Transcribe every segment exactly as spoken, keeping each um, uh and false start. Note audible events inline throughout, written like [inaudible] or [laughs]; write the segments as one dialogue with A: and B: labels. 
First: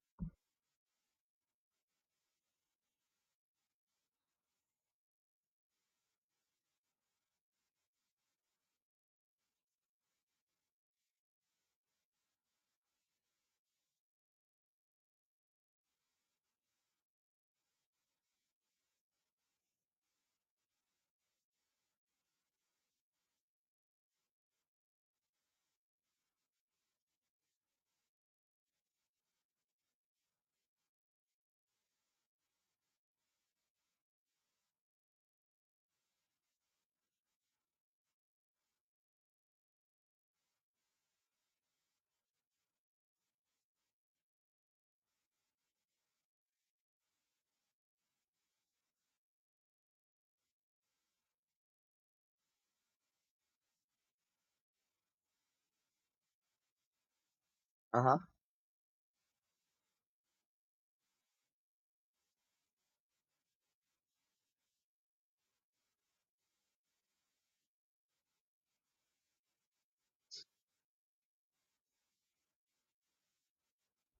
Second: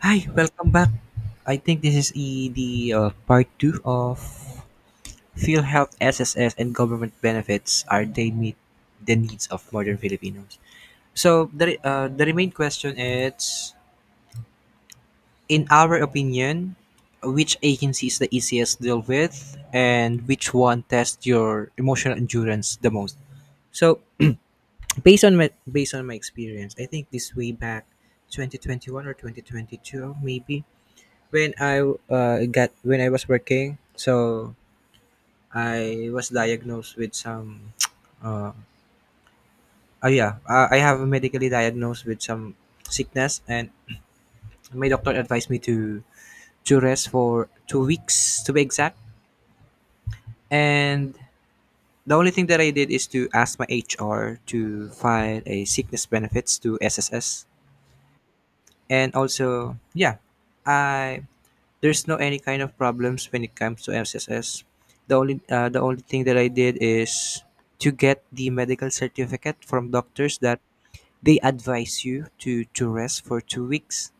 A: Hi, welcome back. I think this is e- the uh, part two of PhilHealth S S S and government benefits. Are they meet the needs of modern Filipinos? So the re- uh, the remain question is, in our opinion, which agency is the easiest to deal with, and which one tests your emotional endurance the most? So based on my based on my experience, I think this way back, twenty twenty one or twenty twenty two maybe, when I uh, got when I was working. So I was diagnosed with some. [tsk] Uh, oh yeah, uh, I have medically diagnosed with some sickness, and my doctor advised me to to rest for two weeks, to be exact. And the only thing that I did is to ask my H R to file a sickness benefits to S S S,
B: Uh huh.
A: and also, yeah, I there's no any kind of problems when it comes to S S S. The only uh, the only thing that I did is to get the medical certificate from doctors that they advise you to to rest for two weeks,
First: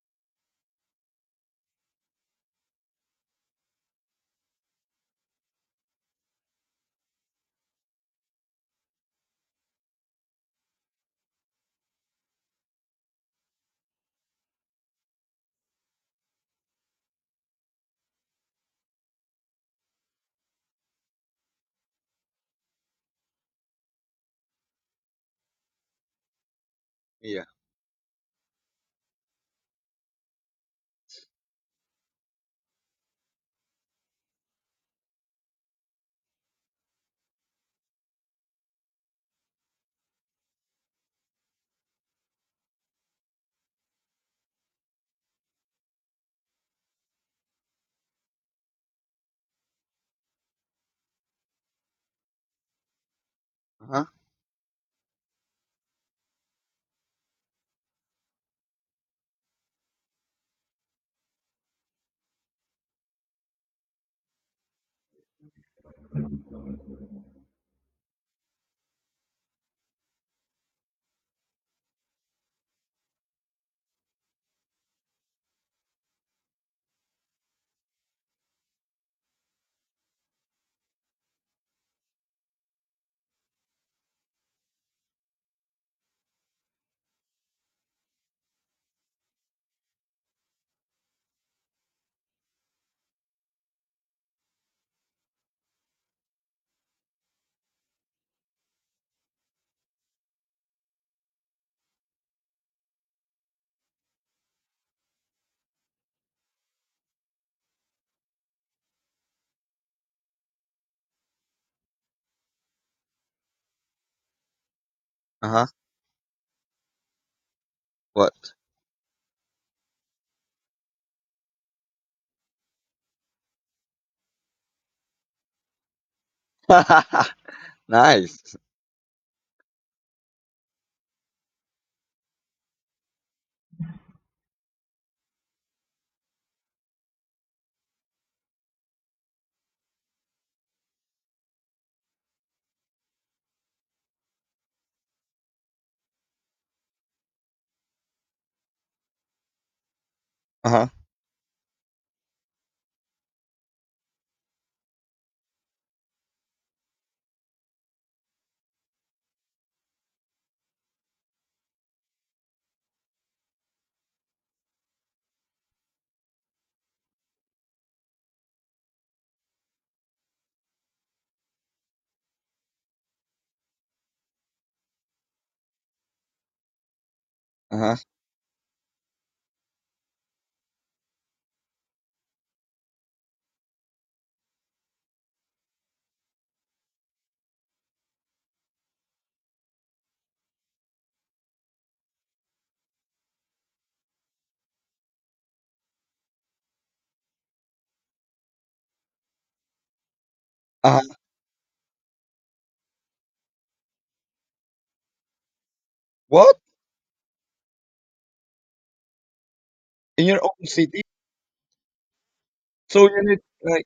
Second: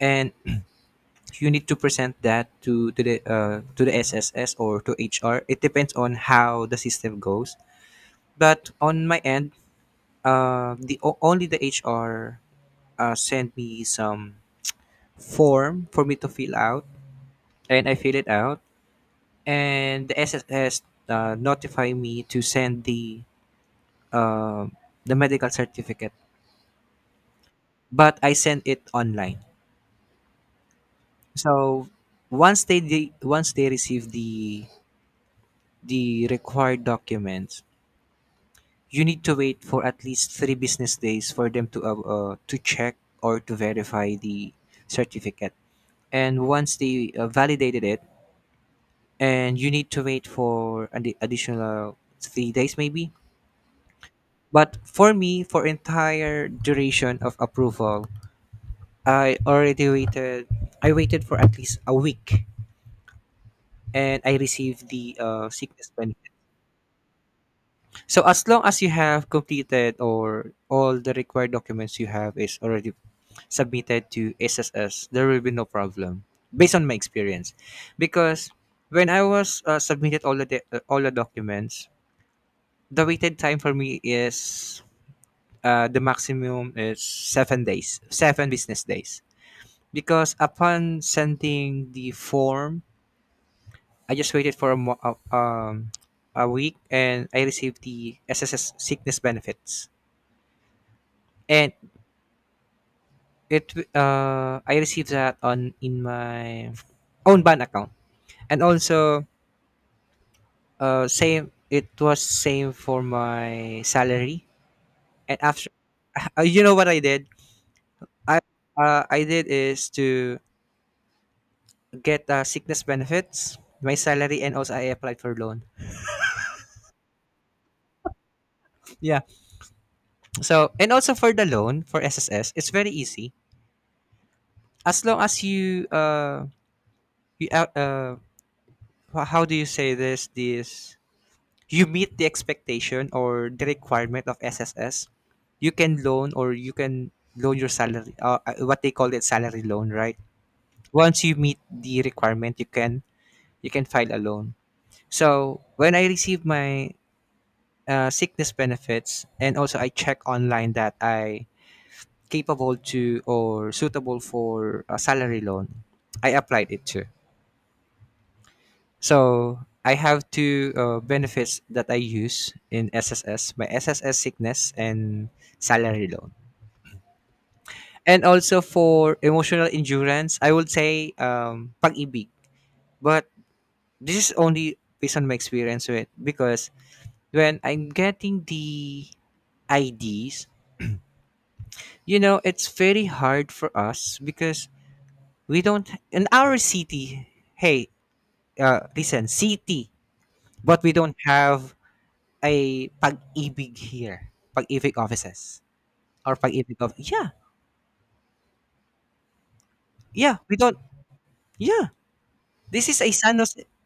A: and you need to present that to to the uh, to the S S S or to H R. It depends on how the system goes. But on my end, uh, the o- only the H R uh, sent me some form for me to fill out, and I fill it out and the S S S uh, notify me to send the uh, the medical certificate,
B: Yeah.
A: but I sent it online. So once they de- once they receive the the required documents, you need to wait for at least three business days for them to uh, uh, to check or to verify the certificate. And once they uh, validated it, and you need to wait for an additional three days, maybe.
B: Uh huh.
A: But for me, for entire duration of approval, I already waited. I waited for at least a week, and I received the uh, sickness benefit. So as long as you have completed or all the required documents you have is already submitted to S S S, there will be no problem. Based on my experience, because when I was uh, submitted all the de- uh, all the documents, the waited time for me is, uh, the maximum is seven days, seven business days, because upon sending the form, I just waited for a, mo- uh, um, a week and I received the S S S sickness benefits. And it uh, I received that on in my own bank account. And also, uh, same it was same for my salary. And
B: Uh huh.
A: after [laughs] uh, you know what I did? I
B: What?
A: uh, I did is to get uh, sickness benefits, my salary, and also I applied for loan.
B: [laughs] Nice.
A: Yeah. So and also for the loan for S S S, it's very easy, as long as you uh you out- uh ho- how do you say this this you meet the expectation or the requirement of S S S, you can loan, or you can loan your salary, uh, uh, what they call it, salary loan, right.
B: Uh huh.
A: Once you meet the requirement, you can you can file a loan. So when I received my uh, sickness benefits, and also I check online that I capable to or suitable for a salary loan, I applied it to. So I have two uh, benefits that I use in S S S, my S S S sickness and salary loan.
B: Uh huh.
A: And also for emotional endurance, I would say um, Pag-ibig. But this is only based on my experience with, because when I'm getting the I Ds, you know, it's very hard for us because we don't in our city. Hey, uh, listen, city, but we
B: Uh huh.
A: don't have a Pag-ibig here. Pag-ibig offices or
B: What?
A: Pag-ibig of— yeah,
B: In
A: yeah,
B: your
A: we
B: own
A: don't.
B: city?
A: Yeah. This is
B: So
A: a
B: you
A: San
B: need,
A: Jose.
B: like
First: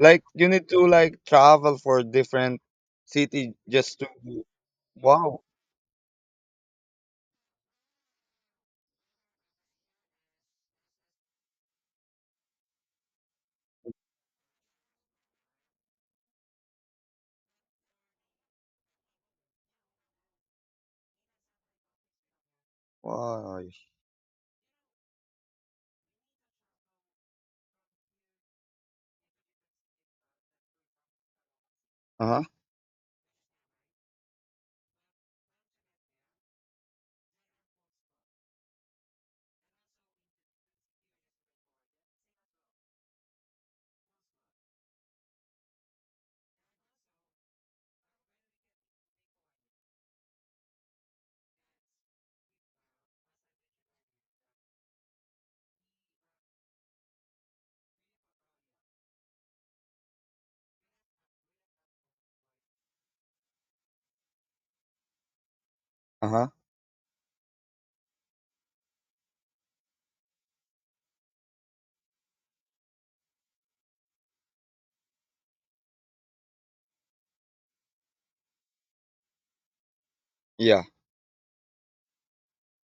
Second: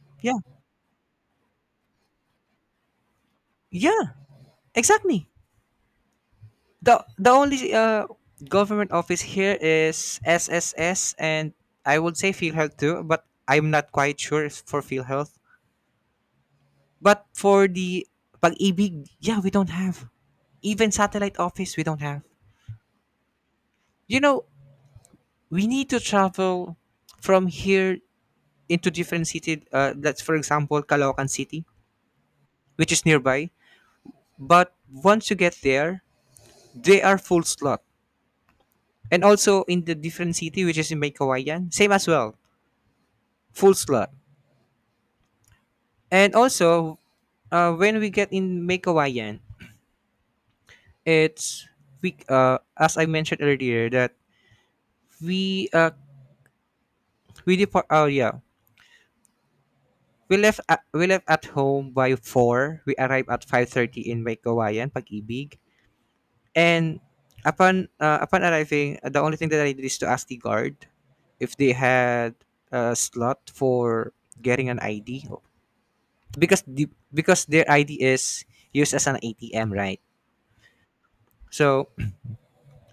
B: like
A: Yeah,
B: you need to, like, travel for different city just to.
A: yeah, exactly.
B: Wow.
A: The the only uh government office here is S S S, and I would say PhilHealth too, but I'm not quite sure if for PhilHealth. But for the Pag-ibig, yeah, we don't have. Even satellite office, we don't have.
B: Wow.
A: You know, we need to travel from here into different city. Uh, that's for example Caloocan City,
B: Uh huh.
A: which is nearby. But once you get there, they are full slot. And also in the different city, which is in Maykawayan, same as well, full slot. And also, uh, when we get in Maykawayan, it's we uh, as I mentioned earlier that we uh we depart. Oh yeah, we left at, we left at home by four. We arrive at five thirty in Maykawayan, Pag-ibig.
B: Uh huh.
A: And upon uh, upon arriving, uh, the only thing that I did is to ask the guard if they had a slot for getting an I D, because the because their I D is used as an A T M, right?
B: Yeah.
A: So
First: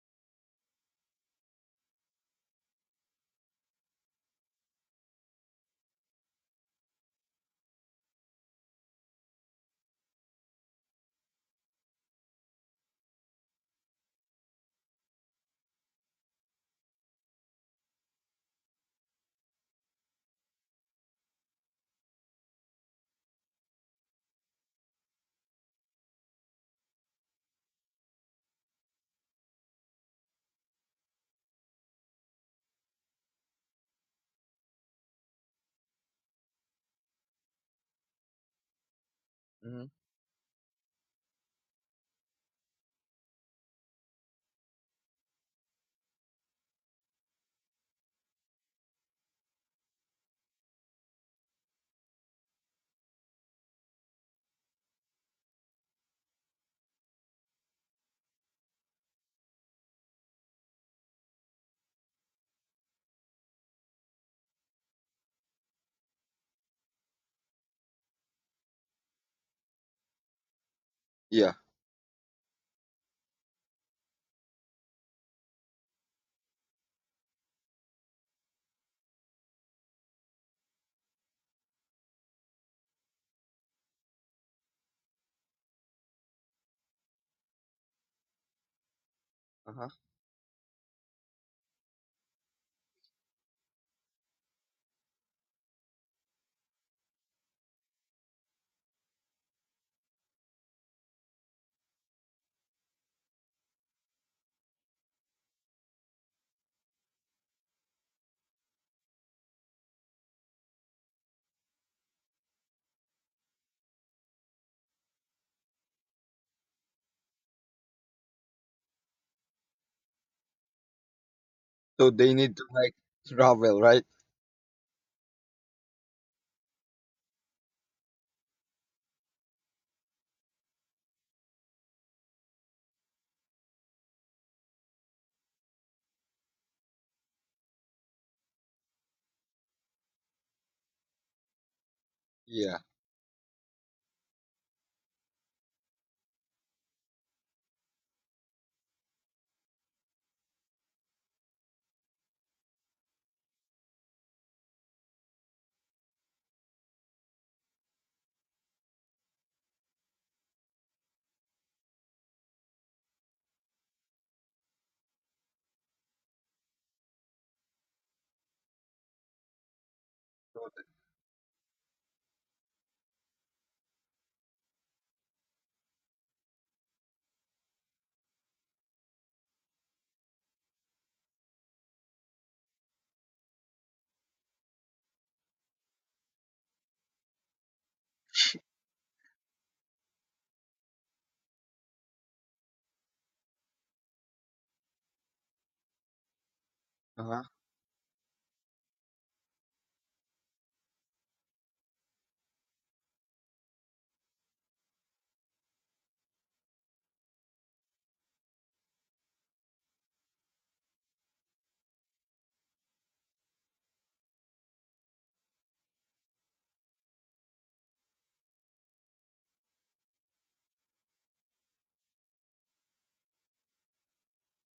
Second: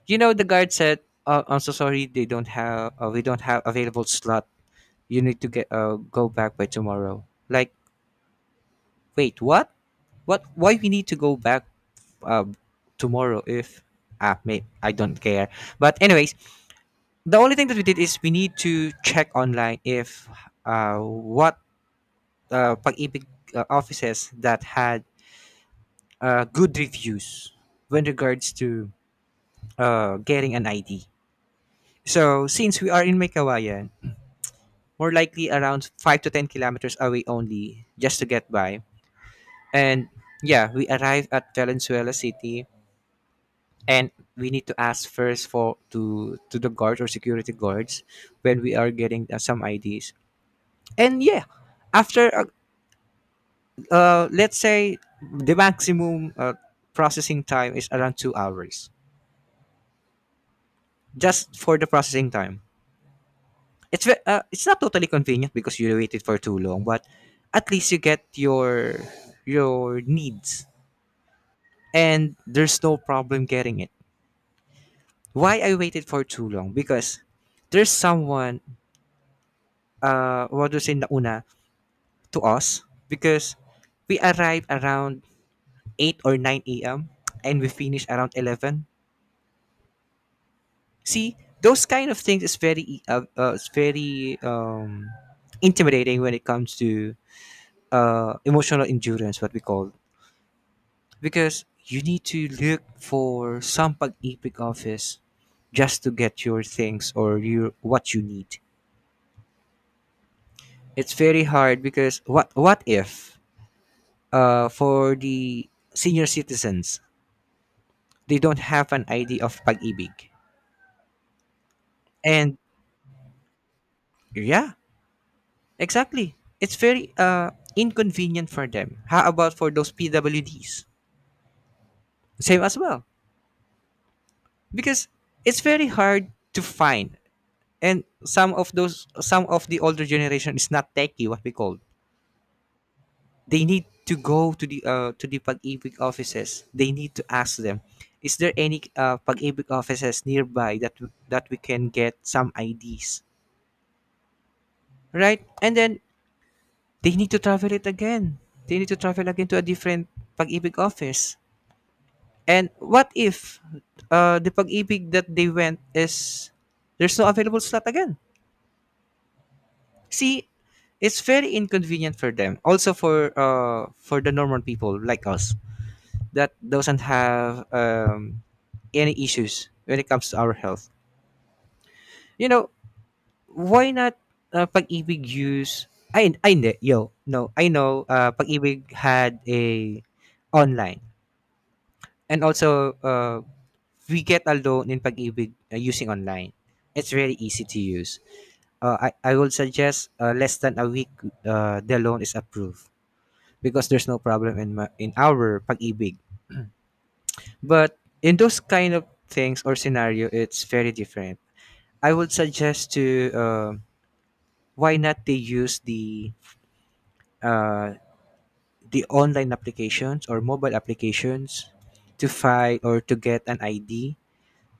A: you know the guard said, oh, "I'm so sorry, they don't have, uh, we don't have available slot. You need to get uh, go back by tomorrow." Like, wait, what? What? Why we need to go back uh, tomorrow, if? Ah, may I don't care. But anyways, the only thing that we did is we need to check online if, uh, what uh, Pag-ibig uh, offices that had uh, good reviews when regards to uh, getting an I D. So since we are in May Kawayan, more likely around five to ten kilometers away only, just to get by.
B: Hmm.
A: And yeah, we arrive at Valenzuela City, and we need to ask first for to to the guards or security guards when we are getting uh, some I Ds. And yeah, after a, uh, let's say the maximum uh, processing time is around two hours, just for the processing time. It's ve- uh, it's not totally convenient because you waited for too long, but at least you get your your needs,
B: Yeah.
A: and there's no problem getting it. Why I waited for too long? Because there's someone uh what was in nauna to us, because we arrived around eight or nine a m, and we finish around eleven.
B: Uh huh.
A: See, those kind of things is very e- uh, uh, it's very um, intimidating when it comes to uh, emotional endurance, what we call, because you need to look for some Pag-ibig office just to get your things or your what you need. It's very hard because what what if uh, for the senior citizens, they don't have an idea of Pag-ibig,
B: So they need
A: and
B: to, like, travel, right?
A: yeah, exactly. It's very uh, inconvenient for them. How about for those P W Ds? Same as well. Because it's very hard to find. And some of those some of the older generation is not techie, what we call.
B: Yeah.
A: They need to go to the uh, to the Pag-ibig offices. They need to ask them, is there any uh, Pag-ibig offices nearby that w- that we can get some I Ds, right? And then they need to travel it again. They need to travel again to a different Pag-ibig office. And what if uh, the Pag-ibig that they went is there's no available slot again? See, it's very inconvenient for them. Also for uh, for the normal people like us that doesn't have um, any issues when it comes to our health. You know, why not uh, Pag-ibig use I I hindi, yo. No, I know uh, Pag-ibig had a online, and also uh, we get a loan in Pag-ibig uh, using online. It's
B: Uh
A: very
B: huh.
A: easy to use. Uh, I, I would suggest uh, less than a week, uh, the loan is approved, because there's no problem in ma in our Pag-ibig. But in those kind of things or scenario, it's very different. I would suggest to uh, why not they use the uh, the online applications or mobile applications to file or to get an I D,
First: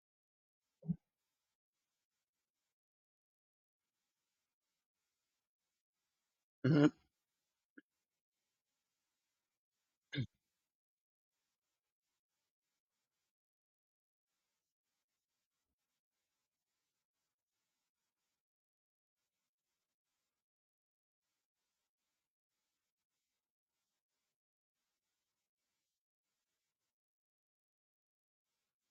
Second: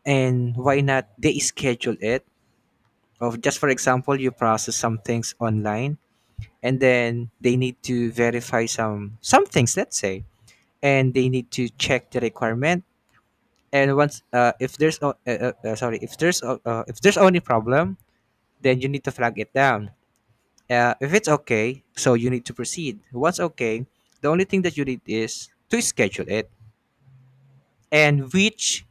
A: and why not they schedule it of, just for example, you process some things online, and
B: Hmm.
A: then they need to verify some some things, let's say, and they need to check the requirement. And once, uh, if there's no uh, uh, uh, sorry, if there's o- uh, if there's only problem, then you need to flag it down. Uh, if it's okay, so you need to proceed. Once okay, the only thing that you need is to schedule it and which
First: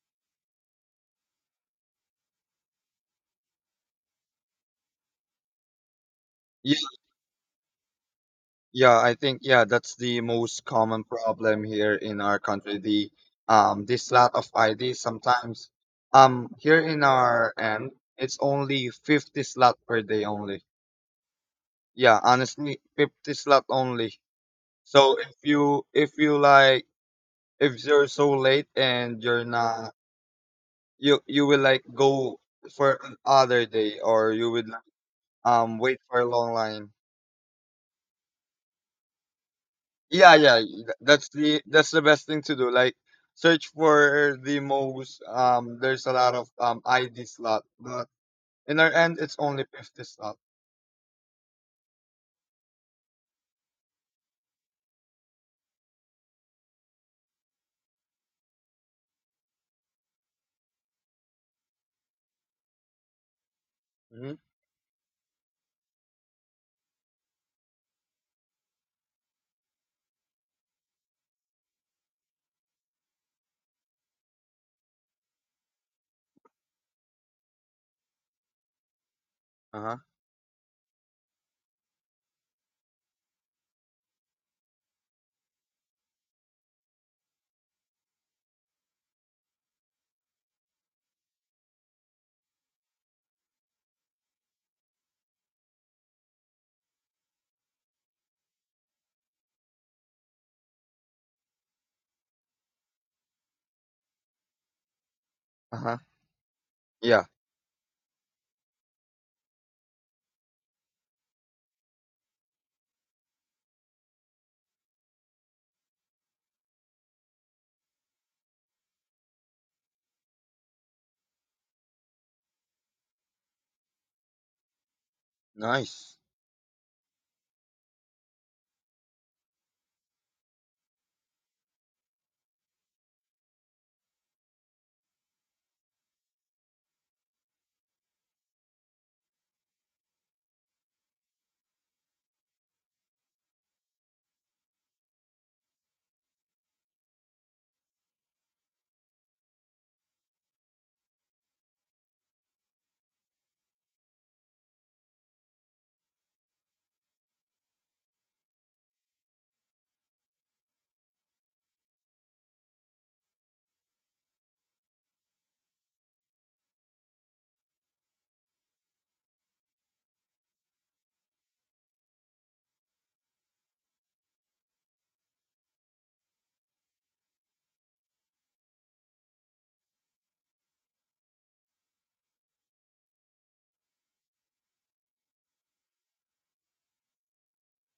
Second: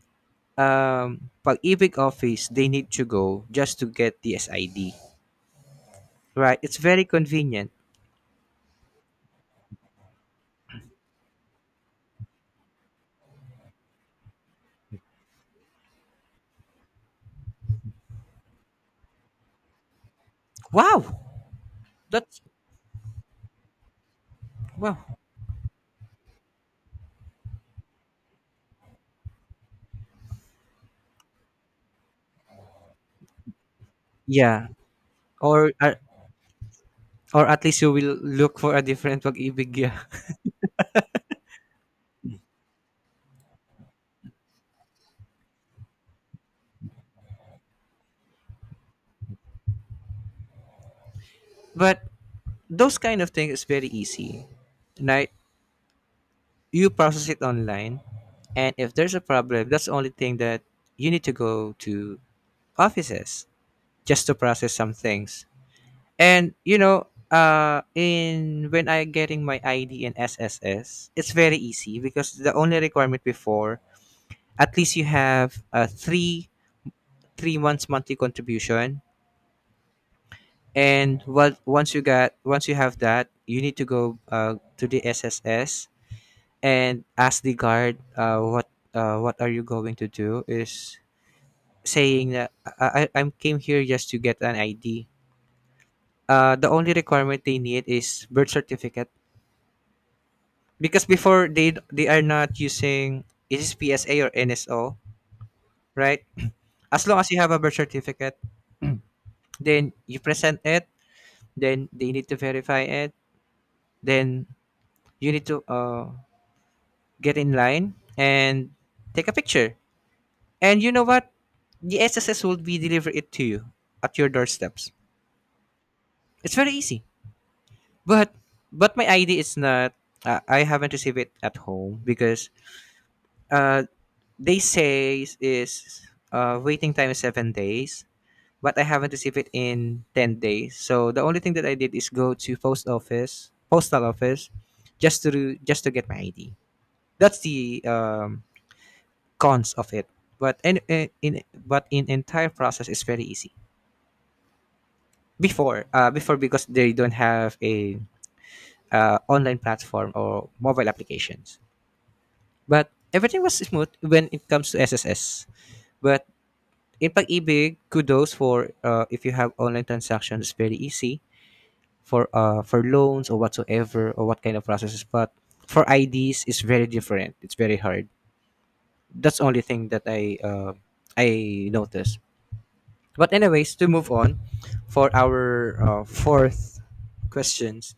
A: um Pag-ibig office they need to go just to get the S I D, right. It's very convenient.
B: Yeah, I think, yeah, that's the most common problem here in our country. The um this lot of I D, sometimes, um here in our end, it's only fifty slot per day only.
A: Wow.
B: Yeah,
A: That's
B: honestly, fifty slot only.
A: wow.
B: So if you if you like, if you're so late and you're not, you you will, like, go for another day, or you
A: Yeah,
B: would, like,
A: or
B: um
A: uh,
B: wait for a long line.
A: or at least you will look for a different Pag-ibig. Yeah.
B: Yeah, yeah, th- that's the that's the best thing to do, like, search for the most, um there's a lot of um I D slot, but in our end it's only fifty slot.
A: [laughs] But those kind of things is very easy. Right? You process it online, and if there's a problem, that's the only thing that you need to go to offices just to
B: Hmm.
A: process some things. And you know, uh, in when I getting my I D and S S S, it's very easy because the only requirement before, at least you have a three three months monthly contribution.
B: Uh-huh.
A: And what once you got once you have that, you need to go uh, to the sss and ask the guard, uh, what uh, what are you going to do, is saying that i i I came here just to get an id. Uh, the only requirement they need is birth certificate, because before they they are not using is this psa or nso,
B: Uh-huh.
A: right? As long
B: Yeah.
A: as you have a birth certificate, then you present it, then they need to verify it, then you need to uh get in line and take a picture. And you know what? The S S S will be deliver it to you at your doorsteps.
B: Nice.
A: It's very easy. But but my I D is not. Uh, I haven't received it at home because uh, they say is uh, waiting time is seven days, but I haven't received it in ten days. So the only thing that I did is go to post office, postal office, just to just to get my I D. That's the um, cons of it. But in, in but in entire process is very easy before. Uh, before because they don't have a uh, online platform or mobile applications, but everything was smooth when it comes to sss. But in pag-ibig, kudos for uh, if you have online transactions, it's very easy for uh, for loans or whatsoever or what kind of processes. But for ids, it's very different, it's very hard. That's the only thing that i uh, i noticed. But anyways, to move on for our uh, fourth questions.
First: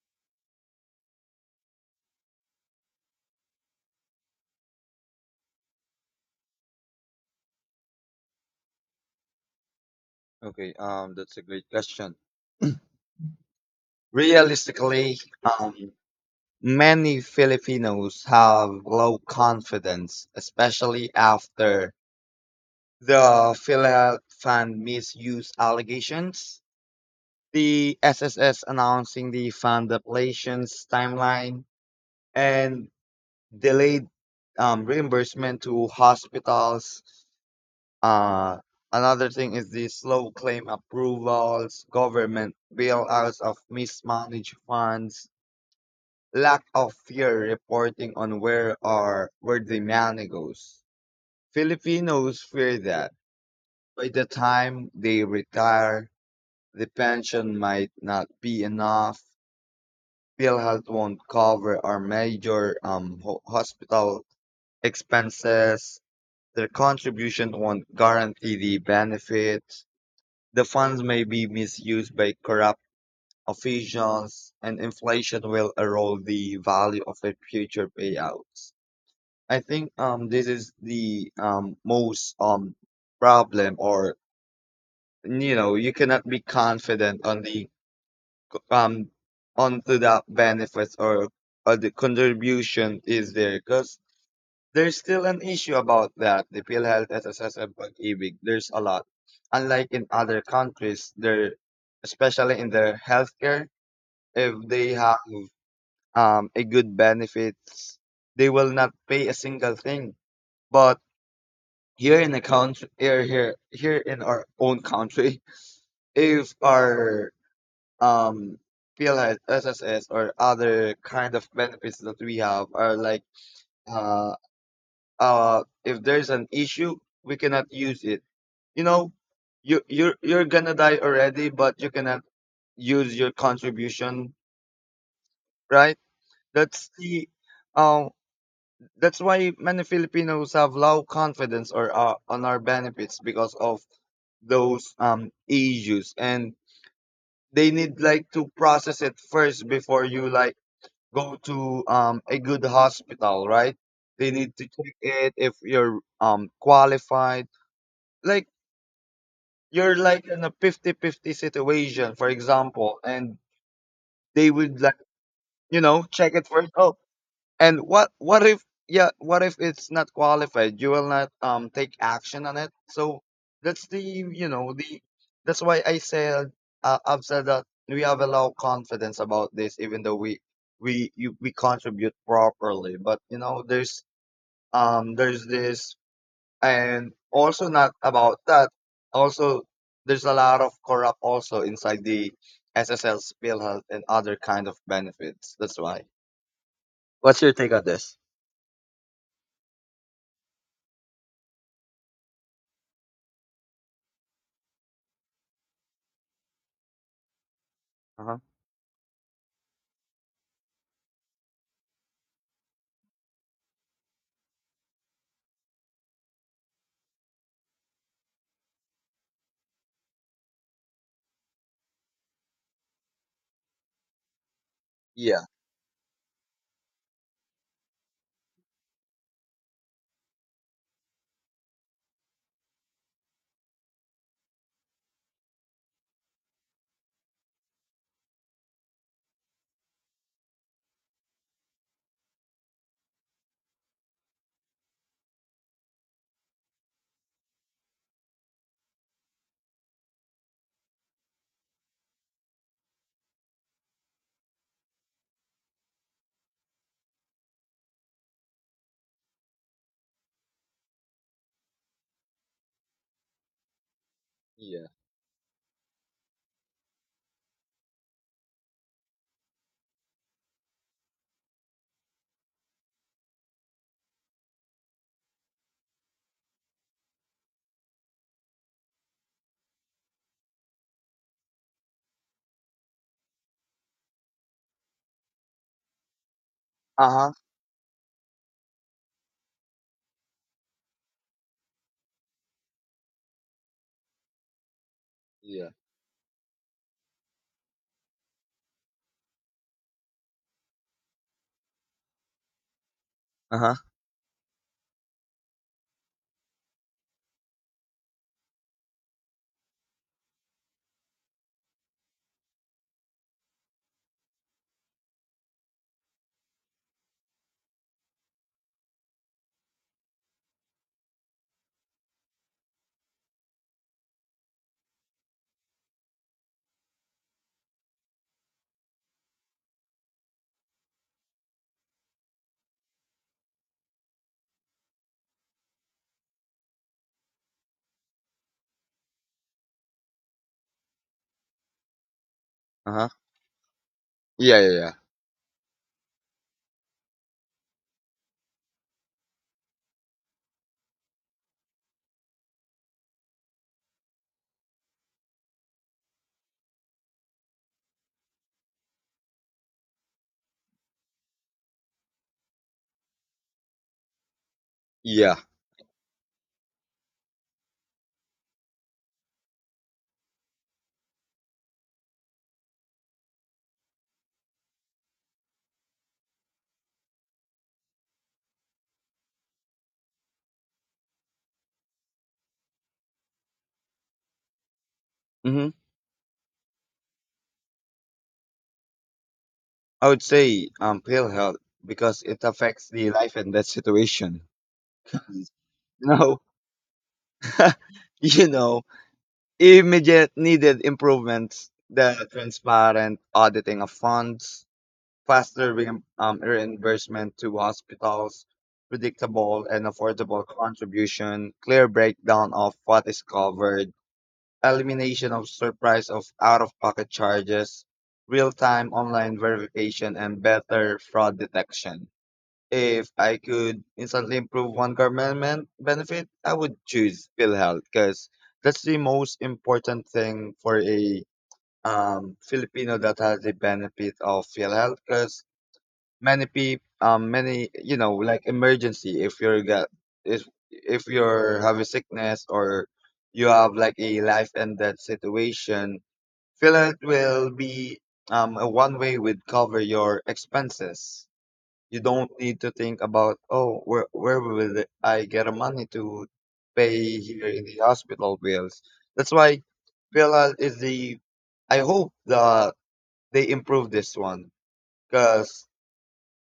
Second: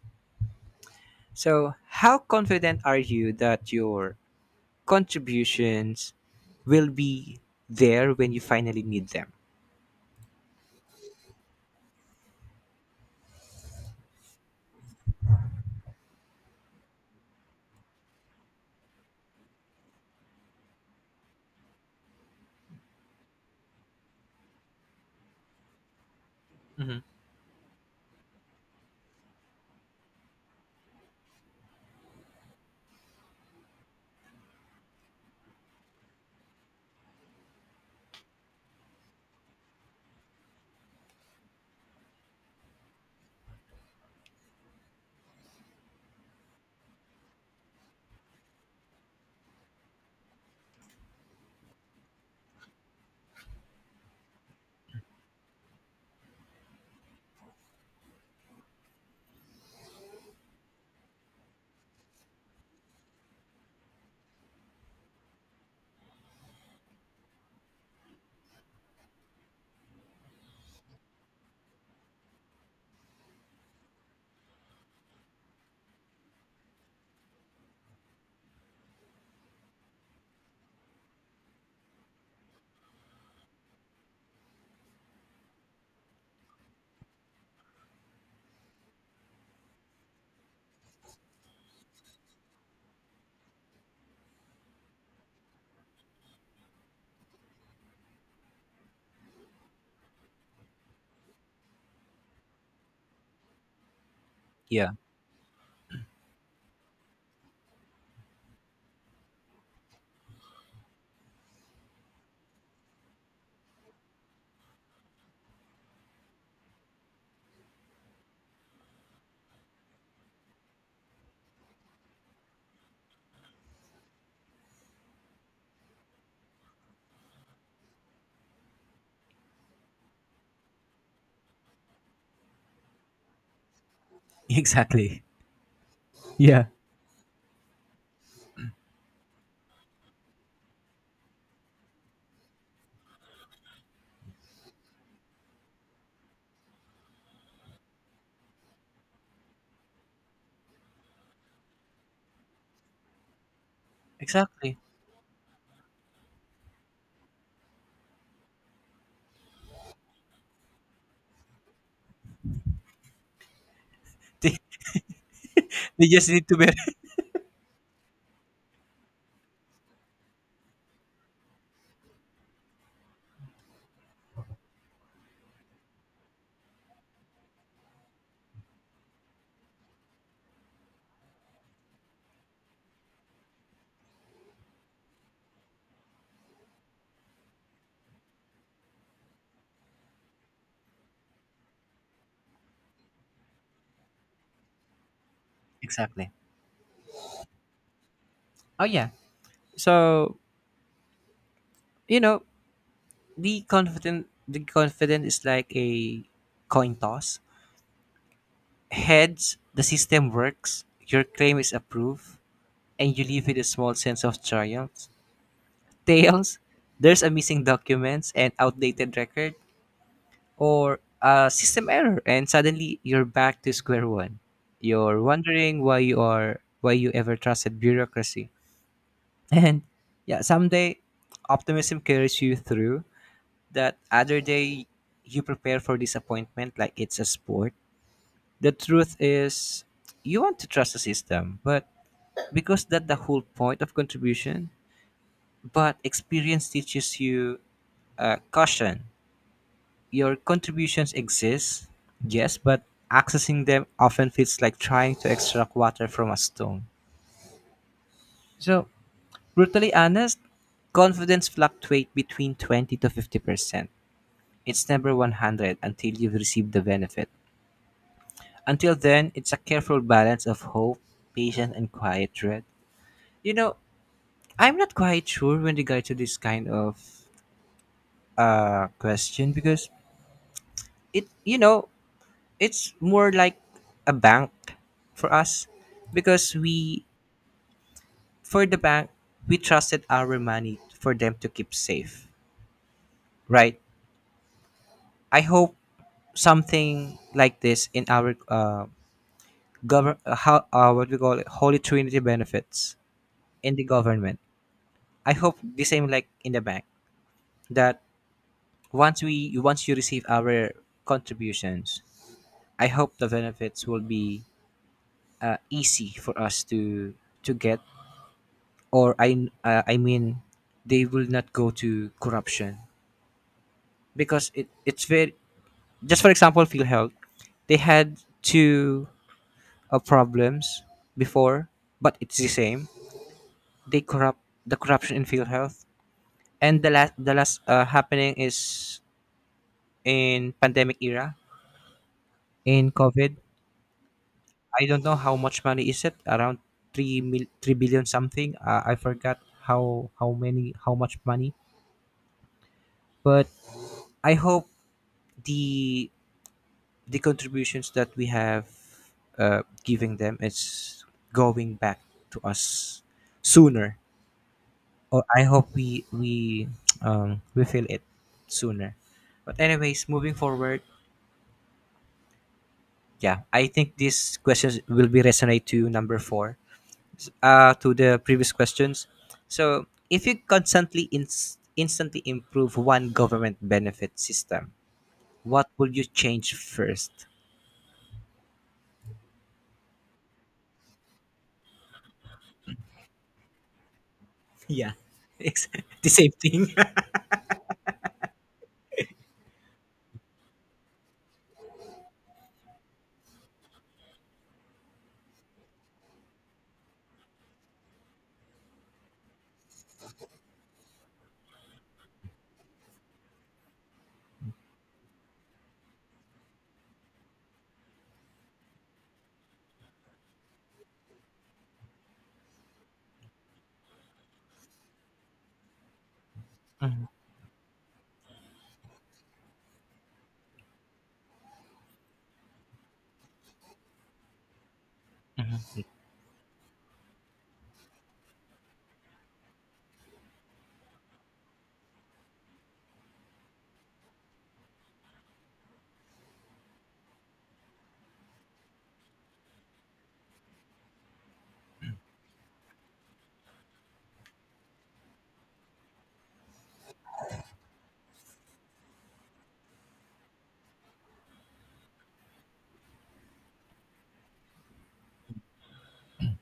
A: So, how confident are you that your contributions will be there when you finally need them?
B: Okay, um that's a great question. Realistically, um many Filipinos have low confidence, especially after the philfan misuse allegations,
A: Hmm.
B: the S S S announcing the fund appellations timeline, and delayed, um, reimbursement to hospitals. Uh, another thing is the slow claim approvals, government bailouts of mismanaged funds, lack of fair reporting on where are where the money goes. Filipinos fear that by the time they retire, the pension might not be enough, PhilHealth won't cover our major, um, ho- hospital expenses. Their contribution won't guarantee the benefits. The funds may be misused by corrupt officials, and inflation will erode the value of their future payouts. I think, um, this is the, um, most, um, problem, or you know, you cannot be confident on the, um onto that benefits, or or the contribution is there, because there's still an issue about that. The PhilHealth, S S S, and pag-ibig, there's a lot, unlike in other countries there, especially in their healthcare. If
A: Yeah.
B: they have, um a good benefits, they will not pay a single thing. But here in the country, here here here in our own country, [laughs] if our, um P L S, S S S, or other kind of benefits that we have are like, uh uh if there's an issue, we cannot use it. You know, you you're you're gonna die already, but you cannot use your contribution,
A: [laughs] Exactly.
B: right?
A: Yeah.
B: That's the um that's why many Filipinos have low confidence, or uh, on our benefits, because of those, um issues, and they need, like, to process it first before you, like, go to, um, a good hospital, right? They need to
A: Exactly. [laughs]
B: check it if you're, um, qualified. Like, you're like in a fifty-fifty situation, for example, and they
A: They,
B: would, like, you know
A: they just
B: check
A: need
B: it
A: to be.
B: first.
A: [laughs]
B: Oh. And what what if, yeah, what if it's not qualified? You will not, um take action on it. So that's the you know the that's why I said uh, I've said that we have a low confidence about this, even though we we you, we contribute properly. But, you know there's um there's this, and also not about that. Also, there's a lot of corrupt also inside the S S L spill and other kind of benefits. That's why.
A: Exactly.
B: What's your take on this?
A: Oh yeah. So you know, the confident the confident is like a coin toss.
B: Uh-huh.
A: Heads, the system works. Your claim is approved, and you leave with a small sense of triumph. Tails, there's a missing documents and outdated record or a system error, and suddenly you're back to square one. You're
B: Yeah.
A: wondering why you are why you ever trusted bureaucracy. [laughs] And yeah, someday optimism carries you through. That other day you prepare for disappointment like it's a sport. The truth is, you want to trust the system, but because that's the whole point of contribution. But experience teaches you uh, caution. Your contributions exist, yes, but accessing them often feels like trying to extract water from a stone. So, brutally honest, confidence fluctuates between twenty to fifty percent.
B: Yeah.
A: It's never one hundred until you've received the benefit. Until then, it's a careful balance of hope, patience, and quiet dread. You know, I'm not quite sure when regard to this kind of uh, question, because it, you know, it's more like a bank for us. Because we,
B: Uh-huh.
A: for the bank, we trusted our money for them to keep safe, right? I
B: Yeah.
A: hope something like this in our uh, govern uh, how uh, what we call it, holy trinity benefits in
B: Uh-huh.
A: the government. I hope the same like in the bank, that once we once you receive our contributions, I hope the benefits will be uh, easy for us to to get. Or I uh, I mean, they will not go to corruption, because it, it's very, just for example field health. They had two uh, problems before, but it's the same, they corrupt. The corruption in field health, and the last the last uh, happening is in pandemic era, in
B: Uh-huh.
A: covid.
B: Yeah, yeah,
A: I
B: yeah.
A: don't know how much money is it. Around three mil three billion something. uh, I forgot how how many how much money. But I hope the the contributions that we have uh, giving them is going back to us sooner. Or
B: Yeah.
A: I hope we we [tsk] um, we feel it sooner. But anyways, moving forward, yeah, I think these questions will be resonate to number four, uh to the previous questions. So if you constantly ins instantly improve one government benefit system, what
B: Mm-hmm.
A: will you change first?
B: I would say, um pale health, because it affects the life and death situation.
A: Yeah. [laughs]
B: [laughs]
A: It's the same
B: No.
A: thing.
B: [laughs] you know, Immediate needed improvements, the transparent auditing of funds, faster, re- um, reimbursement to hospitals, predictable and affordable contribution, clear breakdown of what is covered, elimination of surprise of out-of-pocket charges, real-time online verification, and better fraud detection. If I could instantly improve one government benefit, I would choose PhilHealth, because that's the most important thing for a, um, Filipino that has the benefit of PhilHealth, because many people, um many, you know like, emergency. If you're got if if you're have a sickness, or you have, like, a life and death situation, Philip will be, um a one way would cover your expenses. You don't need to think about, oh, where where will I get the money to pay here in the hospital bills. That's why Philip is the— I hope that they improve this one, because.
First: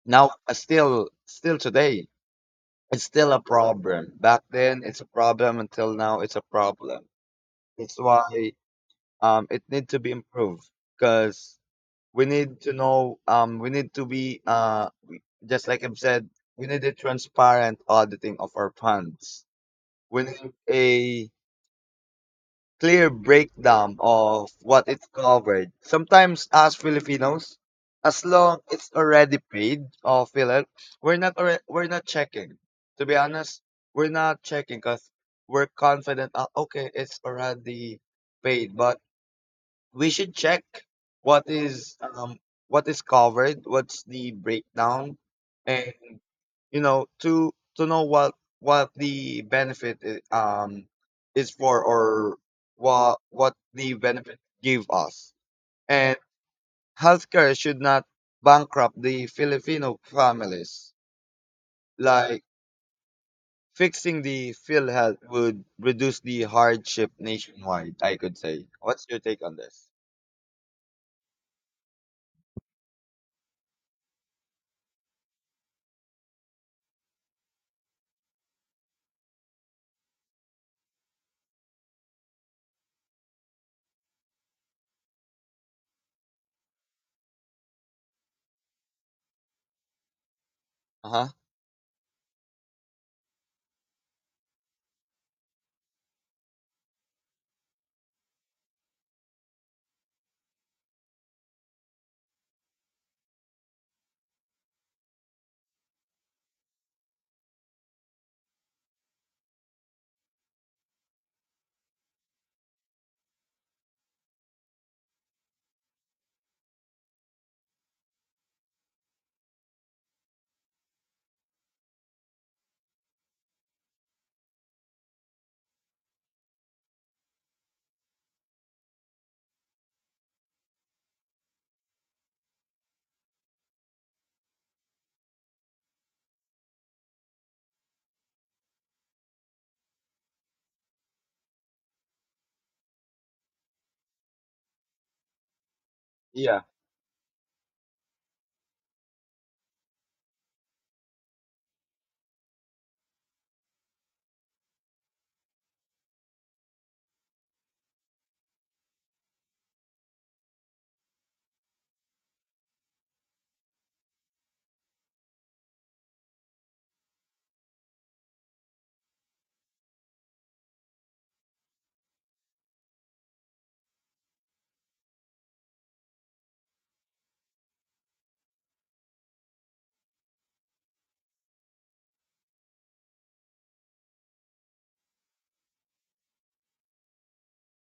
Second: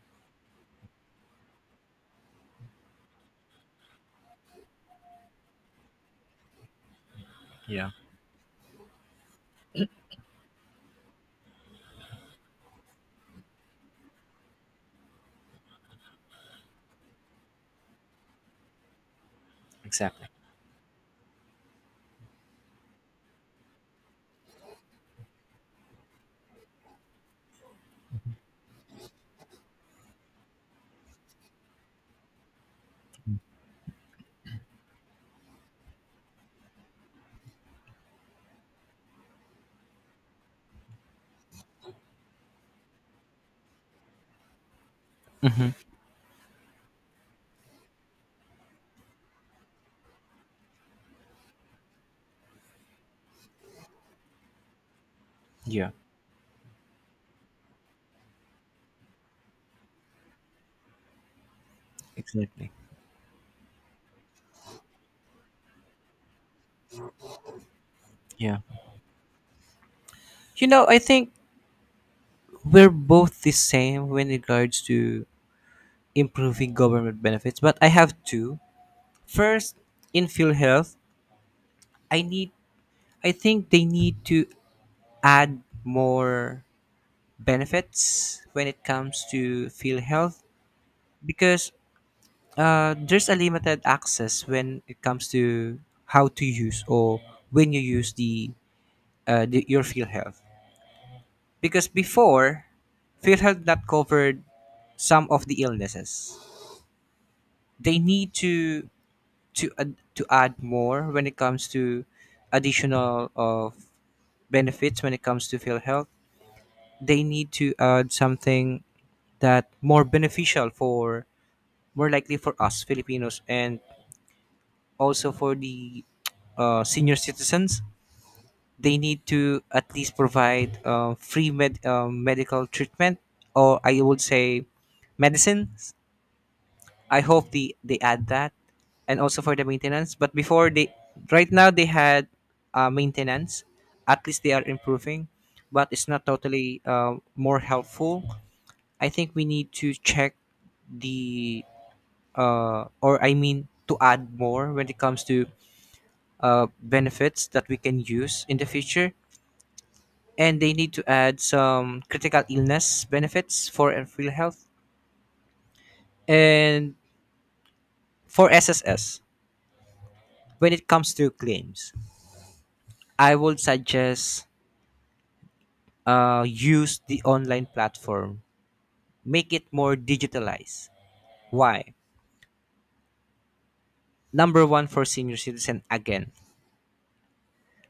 B: Now, uh, still, still today, it's still a problem. Back then, it's a problem. Until now, it's a problem.
A: [laughs] Yeah.
B: That's why, um, it need to be improved, because we need to know. Um, we need to be, uh, just like I've said, we need a transparent auditing of our funds. We
A: Exactly.
B: need a clear breakdown of what it covered. Sometimes as Filipinos, as long it's already paid or filled, we're not alre- we're not checking. To be honest, we're not checking, because we're confident. Uh, okay, it's already paid, but we should check what is, um what is covered, what's the breakdown,
A: Hmm.
B: and you know to to know what what the benefit, i- um is for, or what what the benefit give us.
A: Yeah,
B: And healthcare should not bankrupt the Filipino families, like
A: exactly.
B: fixing the field health would reduce the hardship nationwide, I could
A: Yeah.
B: say. What's your take on this?
A: You know, I think we're both the same when regards to improving government benefits, but I have two. First, in field health, I need I think they need to add more benefits when it comes to field health,
B: Uh-huh.
A: because uh, there's a limited access when it comes to how to use, or when you use the, uh, the your field health. Because before, PhilHealth not covered some of the illnesses. They need to to add, to add more when it comes to additional of benefits when it comes to PhilHealth. They need to add something that more beneficial for, more likely for us Filipinos, and also for the uh, senior citizens. They need to at least provide uh, free med- um medical treatment, or I would say medicine. I hope they they add that, and also for the maintenance. But before they, right now they had uh, maintenance. At least they are improving, but it's not
B: Yeah.
A: totally uh, more helpful. I think we need to check the, uh, or I mean to add more when it comes to uh, benefits that we can use in the future. And they need to add some critical illness benefits for uh, real health, and for S S S when it comes to claims, I would suggest uh, use the online platform. Make it more digitalized. Why? Number one, for senior citizen again.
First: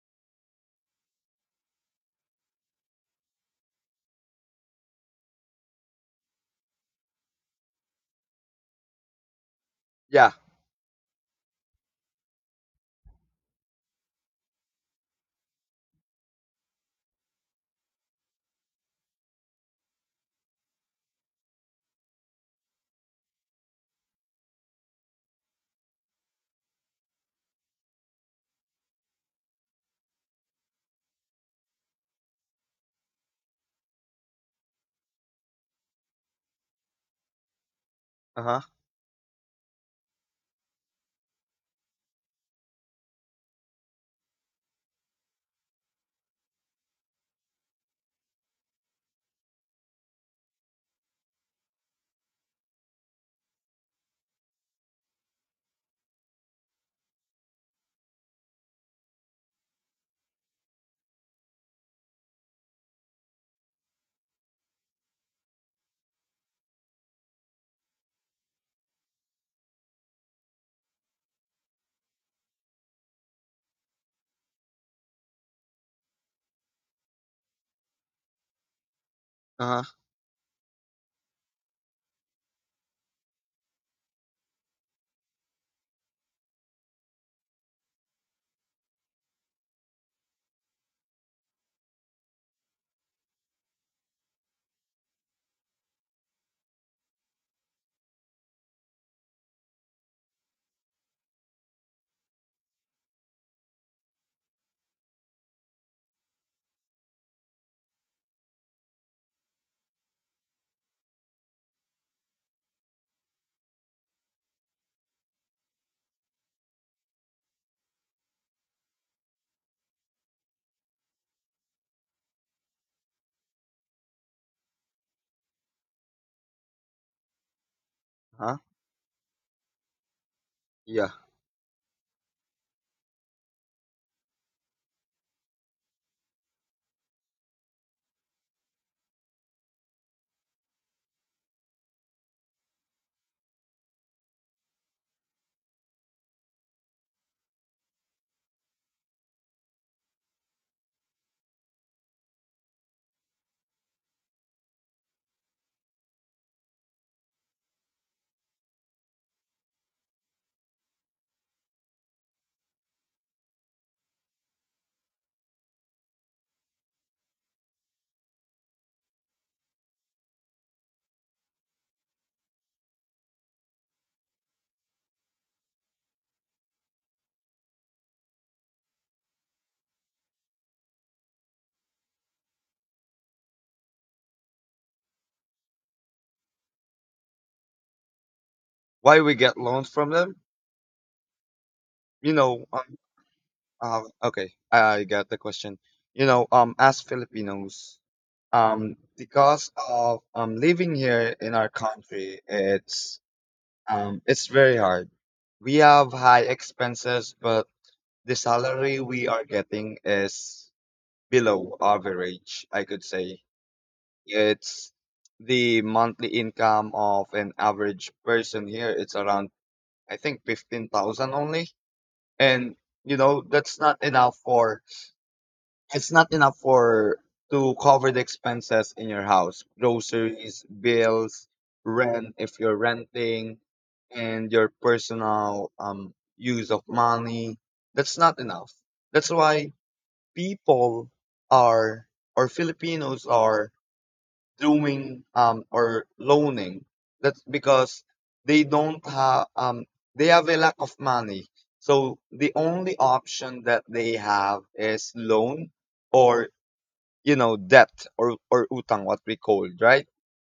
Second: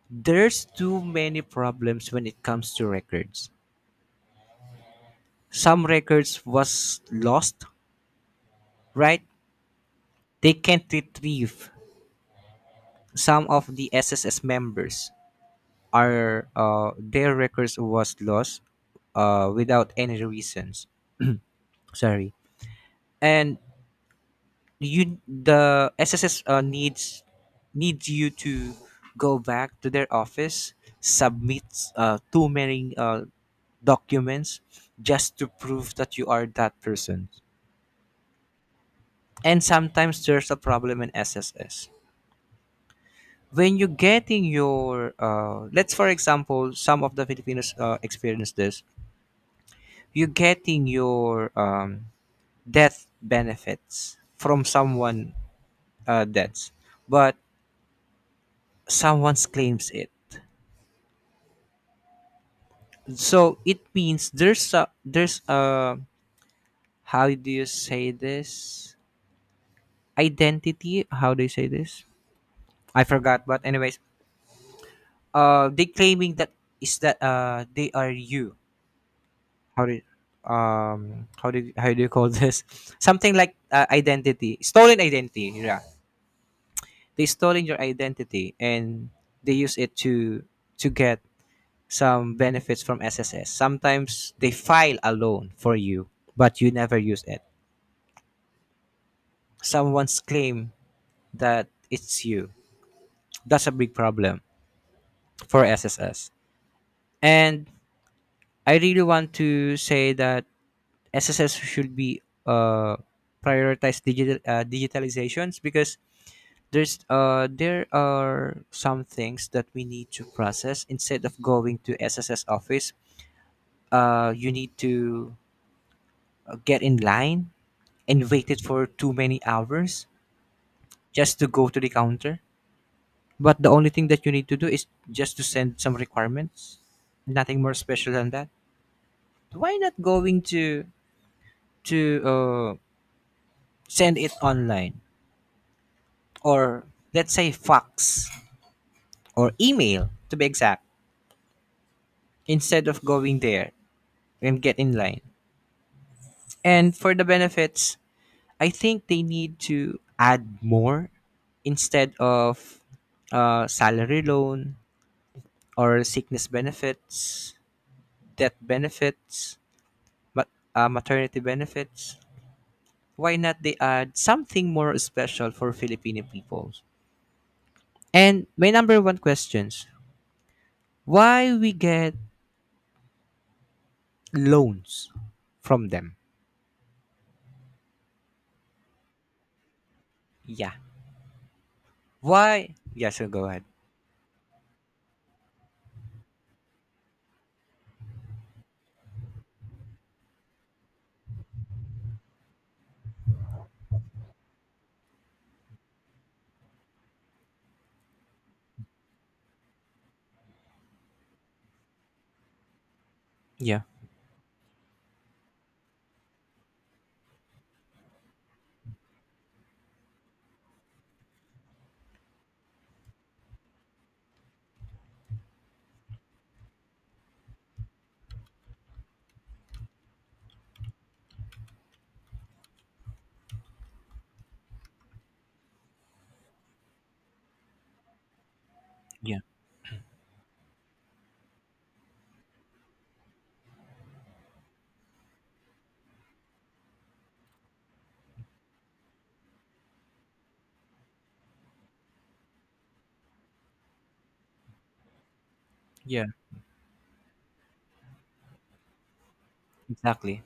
A: There's too many problems when it comes to records. Some records was lost, right?
B: Yeah.
A: They can't retrieve. Some of the S S S members are, uh, their records was lost uh, without any reasons. Sorry. And you, the S S S uh, needs needs you to go back to their office, submit uh, too many uh, documents just to prove that you are that person.
B: Uh-huh.
A: And sometimes there's a problem in S S S. When you're getting your, uh, let's for example, some of the Filipinos uh, experience this. You're getting your um, death benefits from someone uh, deaths, but someone claims it. So it means there's a there's a how do you say this, identity? How do you say this? I forgot. But anyways, uh, they claiming that is that uh they are you.
B: Uh
A: How do
B: huh.
A: you, um how do you, how do you call this? [laughs] Something like uh, identity, stolen identity. Yeah, they stolen your identity and they use it to to get some benefits from S S S. Sometimes they file a loan for you, but you never use it, someone's claim that it's you. That's a big problem for S S S. And I really want to say that S S S should be uh, prioritize digital uh, digitalizations, because there's uh there are some things that we need to process instead of going to S S S office. Uh, you need to uh, get in line and
B: Uh-huh.
A: waited for too many hours
B: Yeah.
A: just to go to the counter. But the only thing that you need to do is just to send some requirements. Nothing more special than that. Why not going to to uh, send it online, or let's say fax or email to be exact, instead of going there and get in line. And for the benefits, I think they need to add more instead of uh, salary loan or sickness benefits, death benefits, ma- uh, maternity benefits. Why not they add something more special for Filipino people? And my number one questions, why we get loans from them?
B: Why we get loans from them?
A: Yeah.
B: You know.
A: Why?
B: Um,
A: Yeah, so go ahead.
B: uh, okay, I got the question. You know. Um. As Filipinos, um, because of, um living here in our country, it's um, it's very hard. We have high expenses, but the salary we are getting is below average, I could say.
A: Yeah.
B: It's the monthly income of an average person here. It's around, I think, fifteen thousand only, and you know that's not enough for, it's not enough for to cover the expenses in your house, groceries, bills, rent if you're renting, and your personal, um use of money. That's not enough. That's
A: Yeah.
B: why people are, or Filipinos are, doing, um, or loaning. That's because they don't have, um, they have a lack of money. So the only option that they have is loan,
A: Yeah.
B: or you know debt, or or utang, what we call, right.
A: Exactly.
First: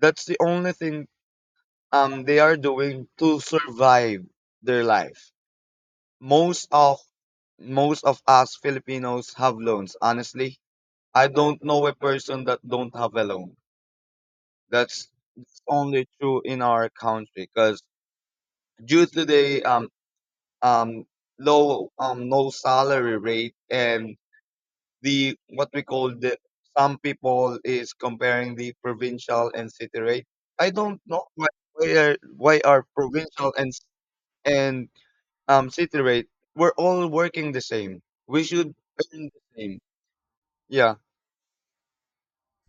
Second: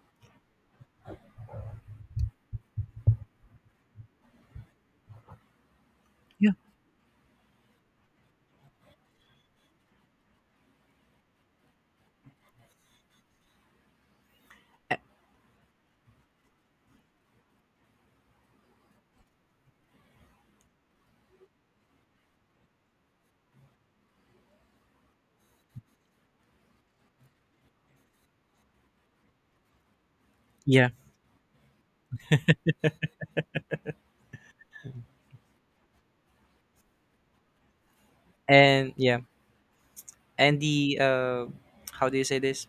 B: That's the only thing, um, they are doing to survive their life.
A: Yeah.
B: Most of most of us Filipinos have loans. Honestly, I don't know a person that don't have a loan.
A: A-
B: That's only true in our country, because due to the, um, um, low, um, low salary rate, and the, what we call, the some people is comparing the provincial and city rate. I
A: Yeah.
B: don't know why why are, why are provincial and and um city rate. We're all working the same. We should
A: And yeah.
B: earn the same.
A: And
B: Yeah.
A: the uh, how do you say this?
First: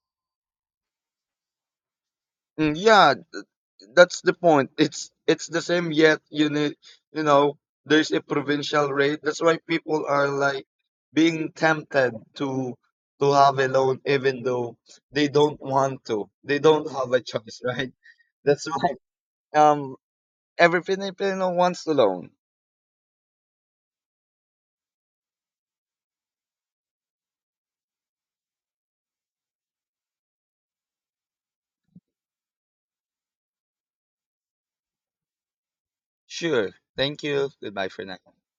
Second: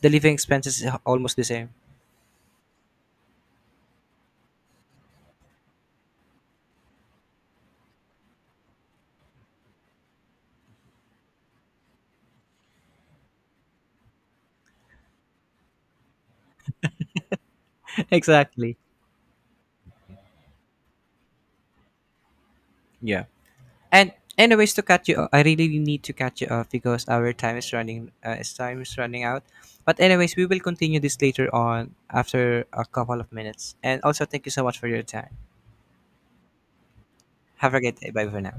A: The living expenses is almost the same.
B: Mm, yeah. That's the point. It's it's the same, yet you need, you know there's a provincial rate. That's why people are, like, being tempted to to have a loan, even though they don't want to. They don't have a choice. [laughs] Right?
A: [laughs]
B: That's
A: Exactly.
B: why, um every Filipino wants to loan.
A: Yeah. And anyways, to cut you, I really need to cut you off because our time is running. Uh, is Time is running out. But anyways, we will continue this later on after a couple of minutes. And also, thank you so much for your time.
B: Sure. Thank you.
A: Have a
B: Goodbye
A: great
B: for
A: day.
B: now.
A: Bye for now.